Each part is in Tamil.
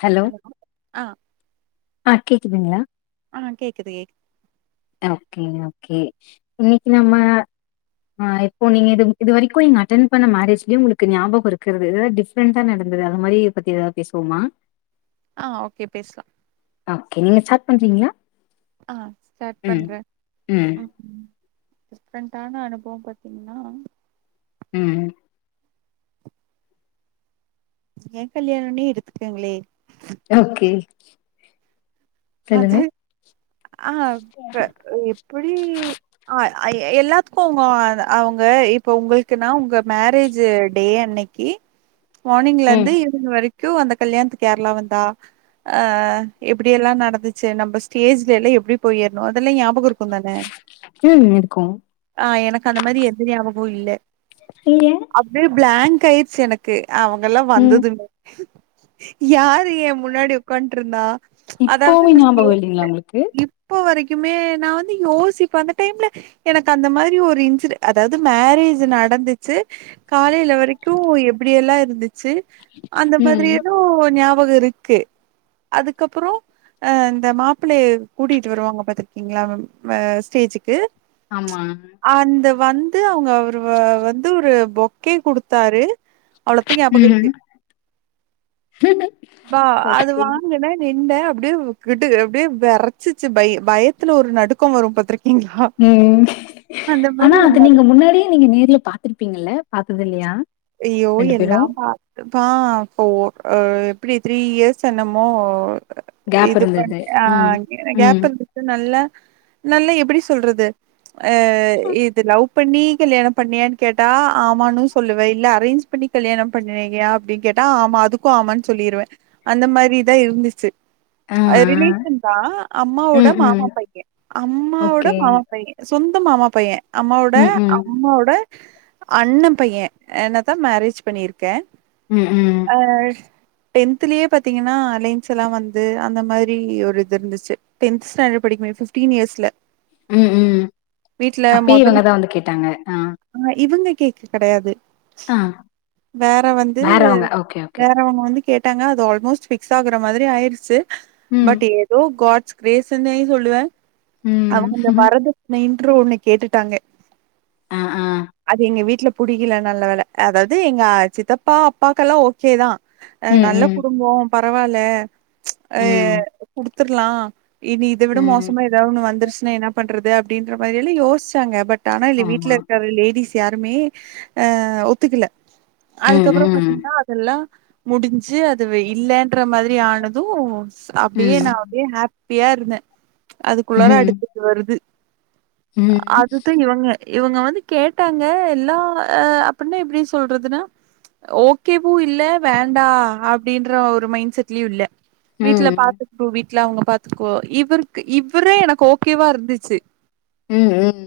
ஹலோ ஆ ஆஹ் கேக்குதுங்களா ஆஹ் கேக்குது ஓகே ஓகே இன்னைக்கி நம்ம ஆ இப்போ நீங்க இது இதுவரைக்கு நீங்க அட்டென் பண்ண மேரேஜ்லயே உங்களுக்கு ஞாபகோ இருக்கறது எதாவ்து டிஃபரெண்டா நடந்தது அந்த மாரி பத்தி ஏதாவது பேசுவோமா ஆஹ் ஓகே பேசலா க்கே நீங்க ஸ்டார்ட் பண்றீங்களா ஆஹ் ஸ்டார்ட் ம் பண்றே ம் உம் டிஃப்ரெண்டான அனுபவம் பாத்தீங்கன்னா உம் ஏன் கல்யாணன்னே எடுத்துக்கங்களே ஓகே அது சொல்லுங்க ஆஹ் ப்ர எப்டி ஆ ஆ எ எல்லாத்துக்கு அவுங்க அவங்க இப்ப உங்களுக்குனா உங்க மேரேஜ் டே அன்னைக்கி மார்னிங்ல ம் இருந்து ஈவினி்ங் வரைக் க்கு அந்த கல்யாணத்துக்கு கேரளா வந்தா அஹ் எப்டி எல்லா நட ந்துச்சு நம்ம ஸ்டேஜ்லல்லா எப்டி போயி ஏறணு அதெல்லா ஞாபக இருக்கு க்குந்தானே ம் இருக்கு ஆஹ் எனக்கு அந்த மாரி எந்த ஞாபக பு இல்ல ஏ அப்டியே பிளாங்க் க்காயிருச்சு எனக்கு அவங்க எல்லா ம் வந்ததில்ல யார் ஏன் முன்னாடி உக்கான்ட்ருந்தா இப்போ இப்பவு ஞாபகோ வல்லீங்களா உங்களுக்கு க்குமே நா வந்து யோசிப்பே அந்த டைம்ல எனக்கு அந்த மாரி ஒரு இன்சிட அதாவது மேரேஜ் நடந்துச்சு காலைல வரைக்கு எப்டியெல்லா இருந்துச்சு ச்சு அந்த மாரி ம் ஏதும் ஞா ஞாபகோ இருக்கு அதுக்கப்புறோ ஆ இந்த மாப்ளய கூட்டிட்டு வருவாங்க பாத்துருக்கீங்களா ஆ ஸ்டேஜுக்கு ஆமா அந்த வந்து அவங்க அவரு வ வந்து ஒரு பொக்கே குடுத்தாரு அவ்ளோத்தா ஞாபகோ இருக்கு ம் பா அது ஓகே வாங்கல நீ இந்த அப்டியே க்டு அப்டியே வெரைச்சிச்சு பய பயத்துல ஒரு நடுக்கோ வரு பாத்ரிக் ம் மாரி ஆனா அது நீங்க முன்னாடியே நீங்க நேர்ல பாத்துருப்பீங்கல்ல பாத் ததில்லையா ஐயோ எல்லா பாத்துப்பா அப்போ ஹ எப்டி த்ரீ இயர்ஸ் என்னமோ கேப் இது பண்ண இருந்தது. ம். ஆஹ் கேப் ம். இருந்துது நல்லா நல்லா எப்டி சொல்றது அஹ் இதுலவ் பண்ணி கல்யாணோ பண்ணியான்னு கேட்டா ஆமான்னு சொல்லுவே இல்ல அரேஞ்ச் பண்ணி கல்யாணோ பண்ணுவியா அப்டின்னு கேட்டா ஆமா அதுக்கு ஆமான்னு சொல்லிருவே அந்த மாரிதா இருந்துச்சு ஆ, ஆ. ரிலேஷன் தா அம்மாவோட ம், மாமா ம். பையன் அம்மாவோட ஓகே. மாமா பையன் சொந்த ந்த மாமா பைய அம்மாவோட ம், ம். அம்மாவோட அண்ணன் பையன் என்னதா மேரேஜ் பண்ணியிருக்கே உம் உம் டென்த்லயே பாத்தீங்கன்னா அலைன்ஸ்லா வந்து அந்த மாரி ஒரு இது இருந்துச்சு டென்த் ஸ்டாண்டர்ட் படிக்கும்போது ஃபிப்டீன் இயர்ஸ்ல உம் உம் வீட்ல அப்பயே மொதல் இவங்கதா வந்து கேட்டாங்க ஆஹ் கேக்கு கெடையாது வேற வந்து வேறவங்க. Okay, okay. வேறவங்க வந்து கேட் ட்டாங்க அது ஆல்மோஸ்ட் ஃபிக்ஸ் ஆகுறா மாதிரி ஆயிடுச்சு ம், பட் ஏதோ காட் ஸ்க்ரேஸ்ன்னே சொல்லுவேன் அவங்க அந்த ம். வரதட்சணையின் [unintelligible] ஒண்ணு கேட்டுட்டாங்க ஆ, ஆ. அது எங்க வீட்ல புடிக்கில நல்ல வேல அதாவது எங்க சித்தப்பா அப்பாக்கெல்லா ஓகே தா அ ம், நல்ல ம். குடும்போ பரவால்ல அ ம், குடுத் [unintelligible] இனி இத விட ம். மோசமா எதாவது ஒன்னு வந்துருச் ன்னா என்ன பண்றது அப்டின்ற மாரியெல்லா யோசிச்சாங்க பட் ஆனா இது வீட்ல ஆமா. இருக்கற லேடீஸ் யாருமே ஆஹ் ஒத்துக்கல ம், அதுக்கப்பறம் ம். பாத்திங்கனா அதெல்லா முடிஞ்சு அது வேஇல்லன்ற மாதரி ஆனதும் அப்டியே ம். நான் அப்டியே ஹாப் பியா இருந்தேன் அதுக்குள்ளார ம். அடுத்தது வருது ம். அடுத்து இவங்க இவங்க வந்து கேட்டாங்க எல்லா ஆ அப்பன்னா எப்டின் சொல்றதுனா ஓகே உ இல்ல வேண்டா அப்டின்ற ஒரு மைண்ட் செட்லியும் இல்ல வீட்ல ம். பாத்துகு வீ இல்ல அவங்க பாத்துக்கோ இவருக்கு இவரே எனக்கு ஓகேவா இருந்துச்சு ம் ம்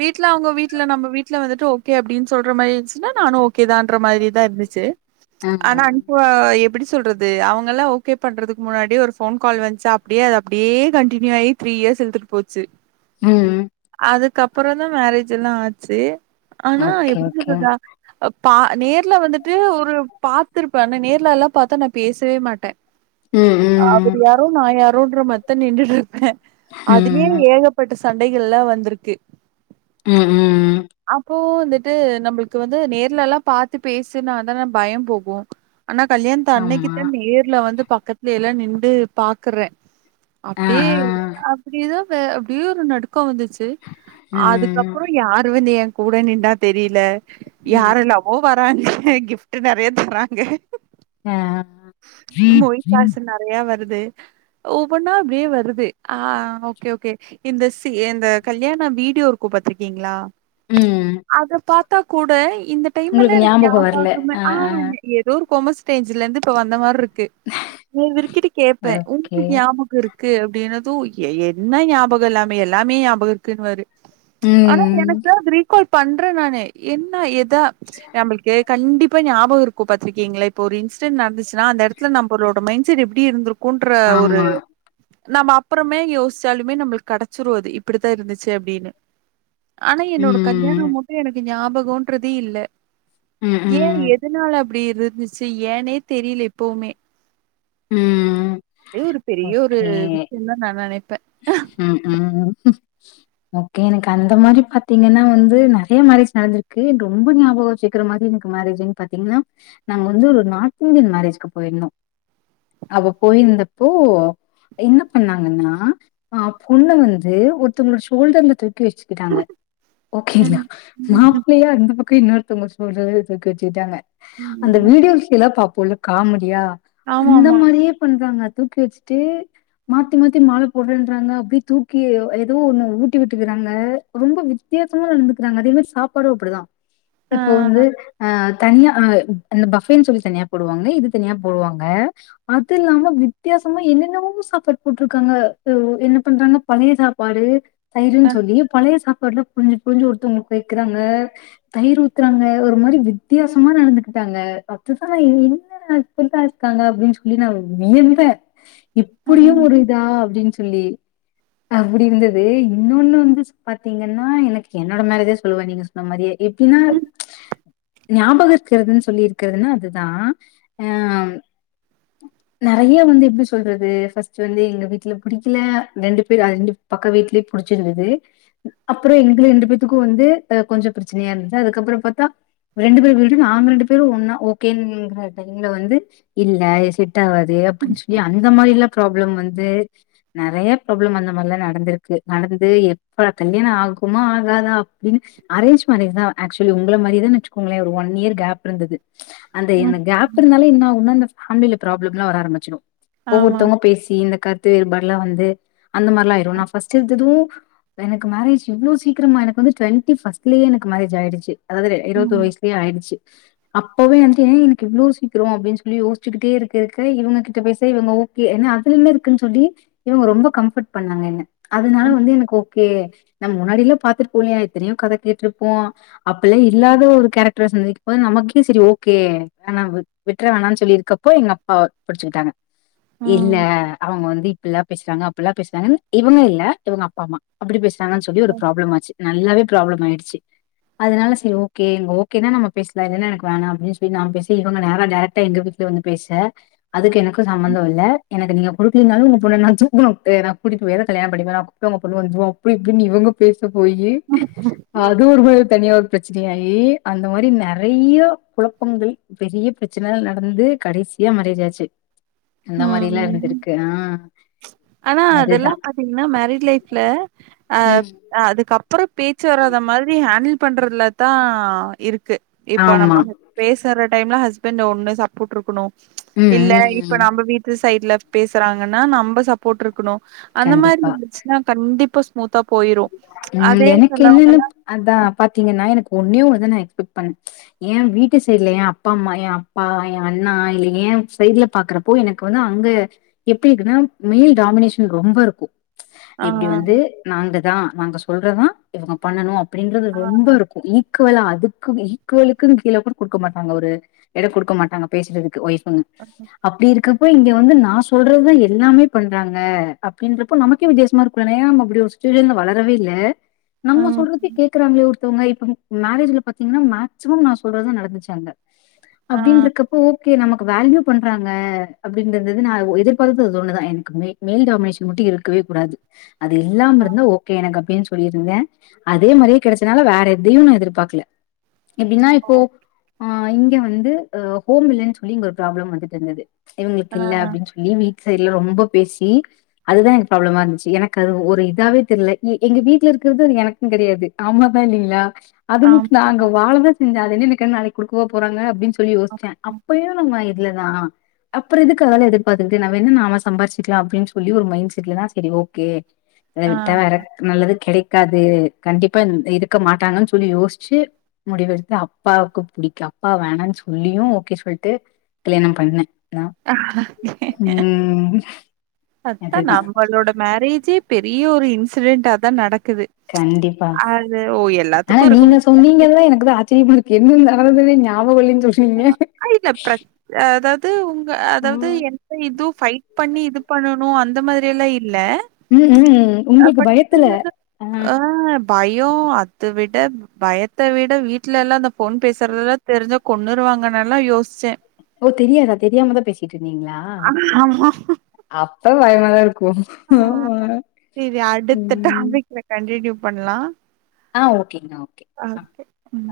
வீட்ல அவங்க வீட்ல நம்ம வீட்ல வந்துட்டு ஓ ஓகே அப்டின்னு சொல்ற மாறி இருந்துச்சுனா நானும் ஓகே தான்ற மாறி தான் இருந்துசு ஆ. ஆனா அனுப எப்டி சொல்றது அவங்களாம் ஓகே பண்றதுக்கு முன்னாடி ஒரு போன் கால் வந்சா அப்டியே அது அப்டியே கண்டினியூ ஆய் த்ரீ இயர்ஸ் இழுத்துட்டு போச்சு ம் அப்புற தான் மேரேஜ் எல்லா ஆச்சு ஆனா ஓகே, எப்படி ஓகே. சொல்றதா அப் பா நேர்ல வந்துட்டு ஒரு பாத்திருப்ப ஆனா நேர்ல எல்லா பாத்தா நா பேசவே மாட்டேன் ம், அவர் ம். யாரோ நான் யார் [unintelligible] [inaudible] அதுலேய ம். ஏகப்பட்ட சண்டைகள்லாம் வந்திருக்கு ம் ம் ம் அப்பே வந்துட்டு நம்மளுக்கு வந்து நேர்லயேல்லாம் பாத்து பேசுணதான பயம் போகும் ஆனா கல்யாணத் அன்னைக்கு ஆமா. தான் நேர்ல வந்து பக்கதுலயெல்லம் நிண்டு பாக்குறேன் ஆ, அப்டி ஆ. அப்டி ஏதோ அ அப்டியே ஒரு நடு பக்கம் வந்துச்சு ம் அதுக்கப்பறம் யாரு வந்து ஏர் கூட நின்னா தெரில ம் யாரெல்லாவோ வரா கிஃப்ட் நெறையா தராங்க ஆ [inaudible] து ஒவ்வொன்னா அப்டியே வருது ஆ ஓகே ஓகே இந்த இந்த கல்யாணம் வீடியோ இருக்கும் பாதிர்க்கிங்களா இப்ப கூட இந்த டைம் எல்லா உங்களுக்கு எனக்கு ஞாபகோ வரல ஞாபாகமே ஆ ஏதோ ஒரு கொமஸ்டேஜ்ல இருந்து இப்ப வந்த மார்ருக்கு [unintelligible] இவறுக்கிட்டு ஆ கேப்பேன் ஓகே உங்ளுக்கு ஞாபகம் இருக்கு அப்டினு து எ என்ன ஞாபகோ இல்லாம எல்லாமே ஞாபகோ இருக்குன்னுவாரு ஆனா ம் எனக்கு [unintelligible] போய் பண்றே நானு என்ன எத் தா நம்ளுக்கு கண்டிப் இப்ப ஞாபகொ இருக்கு பாத்திருக்கீங்களா இப்ப ஒரு இன்சிடெட் நடந்துச்சுன்னா அந்த எடத்துல நம்பளோட மைண்ட் செட் எப்டி இருந்துருக் குன்ற ஒரு ஆமா நம்ம அப்புறமே யோசிச்சாலுமே நம்மளுக்கு கெடைச்சிரு அது இப்பிடித்தா இருந்துச்சு அப்டின்னு ஆனா என்னோட ம் கல்யாணம் மட்டு எனக்கு ஞாபக் கோன்றது இல்ல ம் ஏன் ம் எதனால அப் ப்டி இருந்துச்சி ஏனே தெரில எப்பவுமே ம் அது ஒரு பெரிய ஒரு ஓகே விஷயம் தானு நான் நினைப்பேன் ம் ம் ஓகே எனக்கு அந்த மாரி பாத்தீங்கன்னா வந்து நெறைய மேரேஜ் நடந்திருக்கு ரொம்ப ஞாபகோ வச்சிக்கிற மாரி எனக்கு மேரேஜ்ன்னு பாத்தீங்கன்னா நாங்க வந்து ஒரு நார்த் இந்தியன் மேரேஜ்க்கு போயிருந்தோ அவ போயிருந்தப்போ என்ன பண்ணாங்கன்னா ஆஹ் பொண்ணு வந்து ஒருத்தவங்களோட ஷோல்டர்ல தொட் க்கி வச்சுக்கிட்டாங்க ஓகேயா ம். மாப்ளையா இந்த பக் க்கு இன்னொருத்தங்க சொல்றது இது [unintelligible] அந்த ம். வீடியோஸ் எல்லாம் பா போல காமெடியா அந்த ஆமாமா. மாதிரியே பண்றாங்க தூக்கி வச்சுட்டு மாத்தி -மாத்தி மால உரள்றாங்க அப்டியே தூக்கி எதோ ஒண்ணு ஊட்டி விட்டுக்கறாங்க ரொம்ப வித்தியாசமா நடந்துக்கிறாங்க அதே மாரி சாப்பாடும் அப்பிடிதா ஆ. இப்போ வந்து அஹ் தனியா ஹ இந்த பஃபேன்னு சொல்லி தனியா போடுவாங்க இது தனியா போடுவாங்க அது இல்லாம வித்தியாசமா என்னென்னவோ சாப்பாடு போட்ருக்காங்க [unintelligible] என்ன பண்றாங்க பன்னீர் சாப்பாடு தயிருன்னு அ. சொல்லி பழைய சாப் [inaudible] புலிஞ்சி புலிஞ்சி ஒருத்தவங்களுக்கு வைக்கிறாங்க தயிர் ஊத்துறாங்க ஒரு மாரி வித்தியாசமா நடந்துகிட்டாங்க அதுதான் என் என்ன இப்பல்லாம் இருக்காங்க அப்டின்னு சொல்லி நான் வியந்தேன் எப்பிடியும் ம். உரியதா அப்டின்னு சொ சொல்லி அப்டி இருந்தது இன்னொன்னு வந்து பாத்தீங்கன்னா எனக்கு என்னோட மேரேஜ்யே சொல்லுவேன் நீங்க சொன்ன மாரியே எப்டின்னா ஞாபக க்கிறதுன்னு சொல்லி இருக்கிறதுன்னா அதுதா ஆ நெறைய வந்து எப்டி சொல்றது ஃபஸ்ட் வந்து எங்க வீட்ல பிடிக்கல ரெண்டு பேர் அது ரெண்டு பக்க வீட்லயே புடிச்சிருந்தது அப்றோ எங்கள ரெண்டு பேத்துக்கு வந்து அ கொஞ்ச பிரச்சனையா இருந்துது அதுக்கப்றோ பாத்தா ரெண்டு பேரு வீடும் நாங்க ரெண்டு பேரும் ஒன்னா ஓகேங்கிற டைம்ல வந்து இல்ல இது செட் ஆகாது அப்டின்னு சொல்லி அந்த மாரியெல்லா ப்ராப்ளம் வந்து நெறைய ப்ராப்ளம் அந்த மாரில்லா நடந்திருக்கு நடந்து எப்ப கல்யாணோ ஆகுமா ஆகாதா அப்டின்னு அரேஞ்ச் மேரேஜ்தா ஆக்சுவலி உங்கள மாரிதான்னு வச்சுக்கோங்களே ஒரு ஒன் இயர் கேப் இருந்தது அந்த இந்த ம். கேப் இருந்தாலு என்ன உன்னா அந்த ஹண்ணுல பராப்ளம் எல்லா வர ஆரம்பிச்சிடு ஆமா. ஒவ்வொருத்தவங்க பேசி இந்த க து இது மாரில்லா வந்து அந்த மாரில்லா ஆயிரு நா ஃபர்ஸ்ட் எடுத்ததும் எனக்கு மேரேஜ் இவ்ளோ சீக்கிரமா எனக்கு வந்து டுவெண்டி ஃபர்ஸ்ட்லயே எனக்கு மேரேஜ் ஆயிடுச்சு அதாவது இருபத்தோரு ம். வயசுலயே ஆயிடுச்சு அப்பவே வந்து ஏன் எனக்கு இவ்ளோ சீக்கிரோ அப்டின்னு சொல்லி யோசிச்சுக்கிட்டே இருக்க இருக்க இவங்ககிட்ட பேசா இவங்க ஓகே என்ன அதுல என்ன இருக்- க்குன்னு சொல்லி இவங்க ரொம்ப கம்ஃபர்ட் பண்ணாங்க என்ன அதனால ம். வந்து எனக்கு ஓகே நம்ம முன்னாடியல்லா பாத்துருப்போ இல்லையா எத்தனையோ கதை கேட்ருப்போ அப்பயெல்லா இல்லாத ஒரு கேரக்டர சந்திக்கும் போது நமக்கே செரி ஓகே வேணா விட்ற வேணான்னு சொல்லி இருக்கப்போ எங்க அப்பா புடிச்சுக்கிட்டாங்க ம். இல்ல வந்து இப்டில்லா பேசுறாங்க அப்டில்லா பேசுறாங்கன்னு இவங்க இல்ல இவங்க அப்பா அம்மா அப்பிடி பேசு க்காங்கன்னு சொல்லி ஒரு ப்ராப்ளம் ஆச்சு நல்லாவே ப்ராப்ளம் ஆயிடுச்சு அதனால செரி ஓகே இவங்க ஓகேனா நம்ம பேசலா இல்லனா எனக்கு வேணா அப்டின்னு சொல்லி நான் பேச இவுங்க நேரா டைரக்டா எங்க வீட்ல வந்து பேச அதுக்கு எனக்கு சம்பந்தோ இல்ல எனக்கு நீங்க குடுக்கலினாலு உங்க பொண்ண நா [unintelligible] நா கூட்டிட்டு போயாது கல்யாண பண்ணிப்பே நா கூப்ட்டா உங்க பொண்ணு வந்துரு அப்டி இப்டி இவுங்க பேச [unintelligible] போயி அது ஒரு [unintelligible] தனியா பிரச்சனையாயி அந்த மாரி நெறைய குழப்பங்கள் பெரிய பிரச்சனைல்லா நடந்து கடைசியா மேரேஜ் ஆச்சு அந்த மாரி எல்லா ம் இருந்திருக் ஆனா அதெல்லா பாத்தீங்னா மேரேஜ் லைஃப்ல ஆ ம் அ அதுக்கப் ப்புறோ பேச்சு வராத மாதிரி ஹேண்டில் பண்றதுலதா இருக்கு இப்ப ஆமா நம்ம பேசுற டைம்ல ஹஸ்பண்ட் ஒண்ணு சப்போர்ட் இருக்கணு இல்ல இப்ப உம்-உம் நம்ம வீட்டு சைட்ல பேசுறாங்கன்னா நம்ப சப்போர்ட் இருக்கணு அந்த மாரி இருந்துச்சுன்னா கண்டிப் [inaudible] உம் எனக்கு என்னன்னு சிலவங்கல்லா அதா பாத்தீங்கன்னா எனக் ஒண்ணே வந்து நான் எக்ஸ்பெக்ட் பண் ஏன் வீட்டு சைட்ல ஏன் அப்பா அம்மா ஏன் அப்பா ஏன் அண்ணா இல்ல ஏன் சைட்ல பாக்குறப்போ எனக்கு வந்து அங்க எப்டி இருக்குன்னா மேல் டாமினேஷன் ரொம்ப இருக்கும் ஆ இப்டி வந்து நாங்க தா நாங்க சொல்றதுதா இவுங்க பண்ணனு அப்டின்றது ஆ ரொம்ப இருக்கும் [unintelligible] க்குவலா அதுக்கு ஈக்குவலுக்கும் கீழ கூட குடுக்க மாட்டாங்க ஒரு எடோ குடுக்க மாட்டாங்க பேசுறதுக்கு [unintelligible] ம் அப்டி இருக்க இப்ப இங்க வந்து நான் சொல்றதுதா எல்லாமே பண்றாங்க அப்டின்றப்போ நமக்கே வித்தியாசமா இருக்குல்லயா நம்ம அப்டி யோசிச் திடீர்னு வளரவே இல்ல நம்ம ம் சொல்றத கேக்குறாங்களே ஒரு த்தவங்க இப்போ மேரேஜ்ல பாத்தீங்கன்னா மேக்சிமம் நா சொல்றதுதா நடந்துச்சு அங்க ஆ அப்டின்றக்கப்போ ஓகே நமக்கு வேல்யூ பண்றாங்க அப்டின்றது வந்து நா எதிர்பாத்தது அது ஒண்ணுதா எனக்கு மே மேல் டாமினேஷன் மட்டு இருக்கவே கூடாது அது இல்லாம இருந் ந்தா ஓகே எனக்கு அப்டின்னு சொல்லியிருந்தே அதே மாரியே கெடைச்சனால வேற எதையு நா எதிர்பார்க்கல எப்டின்னா ஓ, இப்போ ஆஹ் இங்க வந்து ஆ ஹோம் இல்லன்னு சொல்லி இங்க ஒரு ப்ராப்ளம் வந்துட்ருந்தது இவங்களுக்கு ஆ இல்ல அப்டின்னு சொல்லி வீட் சைட்ல ரொம்ப பேசி அதுதா எனக்கு ப்ராப்ளமா இருந்துச்சு எனக்கு அது ஒரு இதாவே தெர்ல எ எங்க வீட்ல இருக்குறது அது எனக்குந் தெரியாது ஆமாவா இல்லிங்களா அது மட்டு நாங்க ஆமாமா வாழவே ந்த [unintelligible] நாளைக்கி குடுக்கவா போறாங்க அப்டின்னு சொல் சொல்லி யோசிச்சே அப்பயு நம்ம இல்லதா அப்றோ எதுக்கு அதெல்லா எதிர்பார்த்துக்குட்டு நா வேண்ணா நாம சம்பாரிச்சுக்கலா அப்டின்னு சொல்லி ஒரு மைண்ட் செட்லதா செரி ஓகே ஆ [unintelligible] டைரக்ட் நல்லது கெடைக் க்காது கண்டிப்பா அத் இருக்க மாட்டாங்கன்னு சொல்லி யோசிச்சு முடிவெடுத்து அப்பாவுக்கு பிடிக்க அப்பா வேணான்னு சொல்லியு ஓகே சொல்ட்டு கல்யாணோ பண்ணே நா ம் அதா அதுதா நம்மளோட மேரேஜே பெரிய ஒரு இன்சிடெண்டாதா நடக் கண்டிப்பா ஆனா எல்லாத்துக்கும் இருக்கும். நீங்க சொன்னீங்கதா எனக்குதா ஆச் ஆச்சரியமா இருக்கு என்ன நடந்ததுன்னு ஞாபகோ இல்லைன் [unintelligible] த்து உங் அ அதாவது எந்த இது ஃபைட் பண்ணி இது பண்ணணு அந்த மாதிரியெல்லா இ உம் உம் உங்களுக்கு பயத்துல ஆஹ் பயோ அத விட பயத்த விட வீட்லெல்லா அந்த ஃபோன் பேசுறதெல்லா தெரிஞ்சா கொண்ணுருவாங்கன்னெல்லா யோசிச்சே அப்ப தெரியாதா தெரியாமதா பேசிட் ட்ருந்தீங்களா அப்ப [unintelligible] [unintelligible] ஆ ஆஹ் சேரி அடுத்த ம் டாபிக்ல கண்டினியூ பண்லா ஆஹ் ஓகேங்க ஓக் அது உம்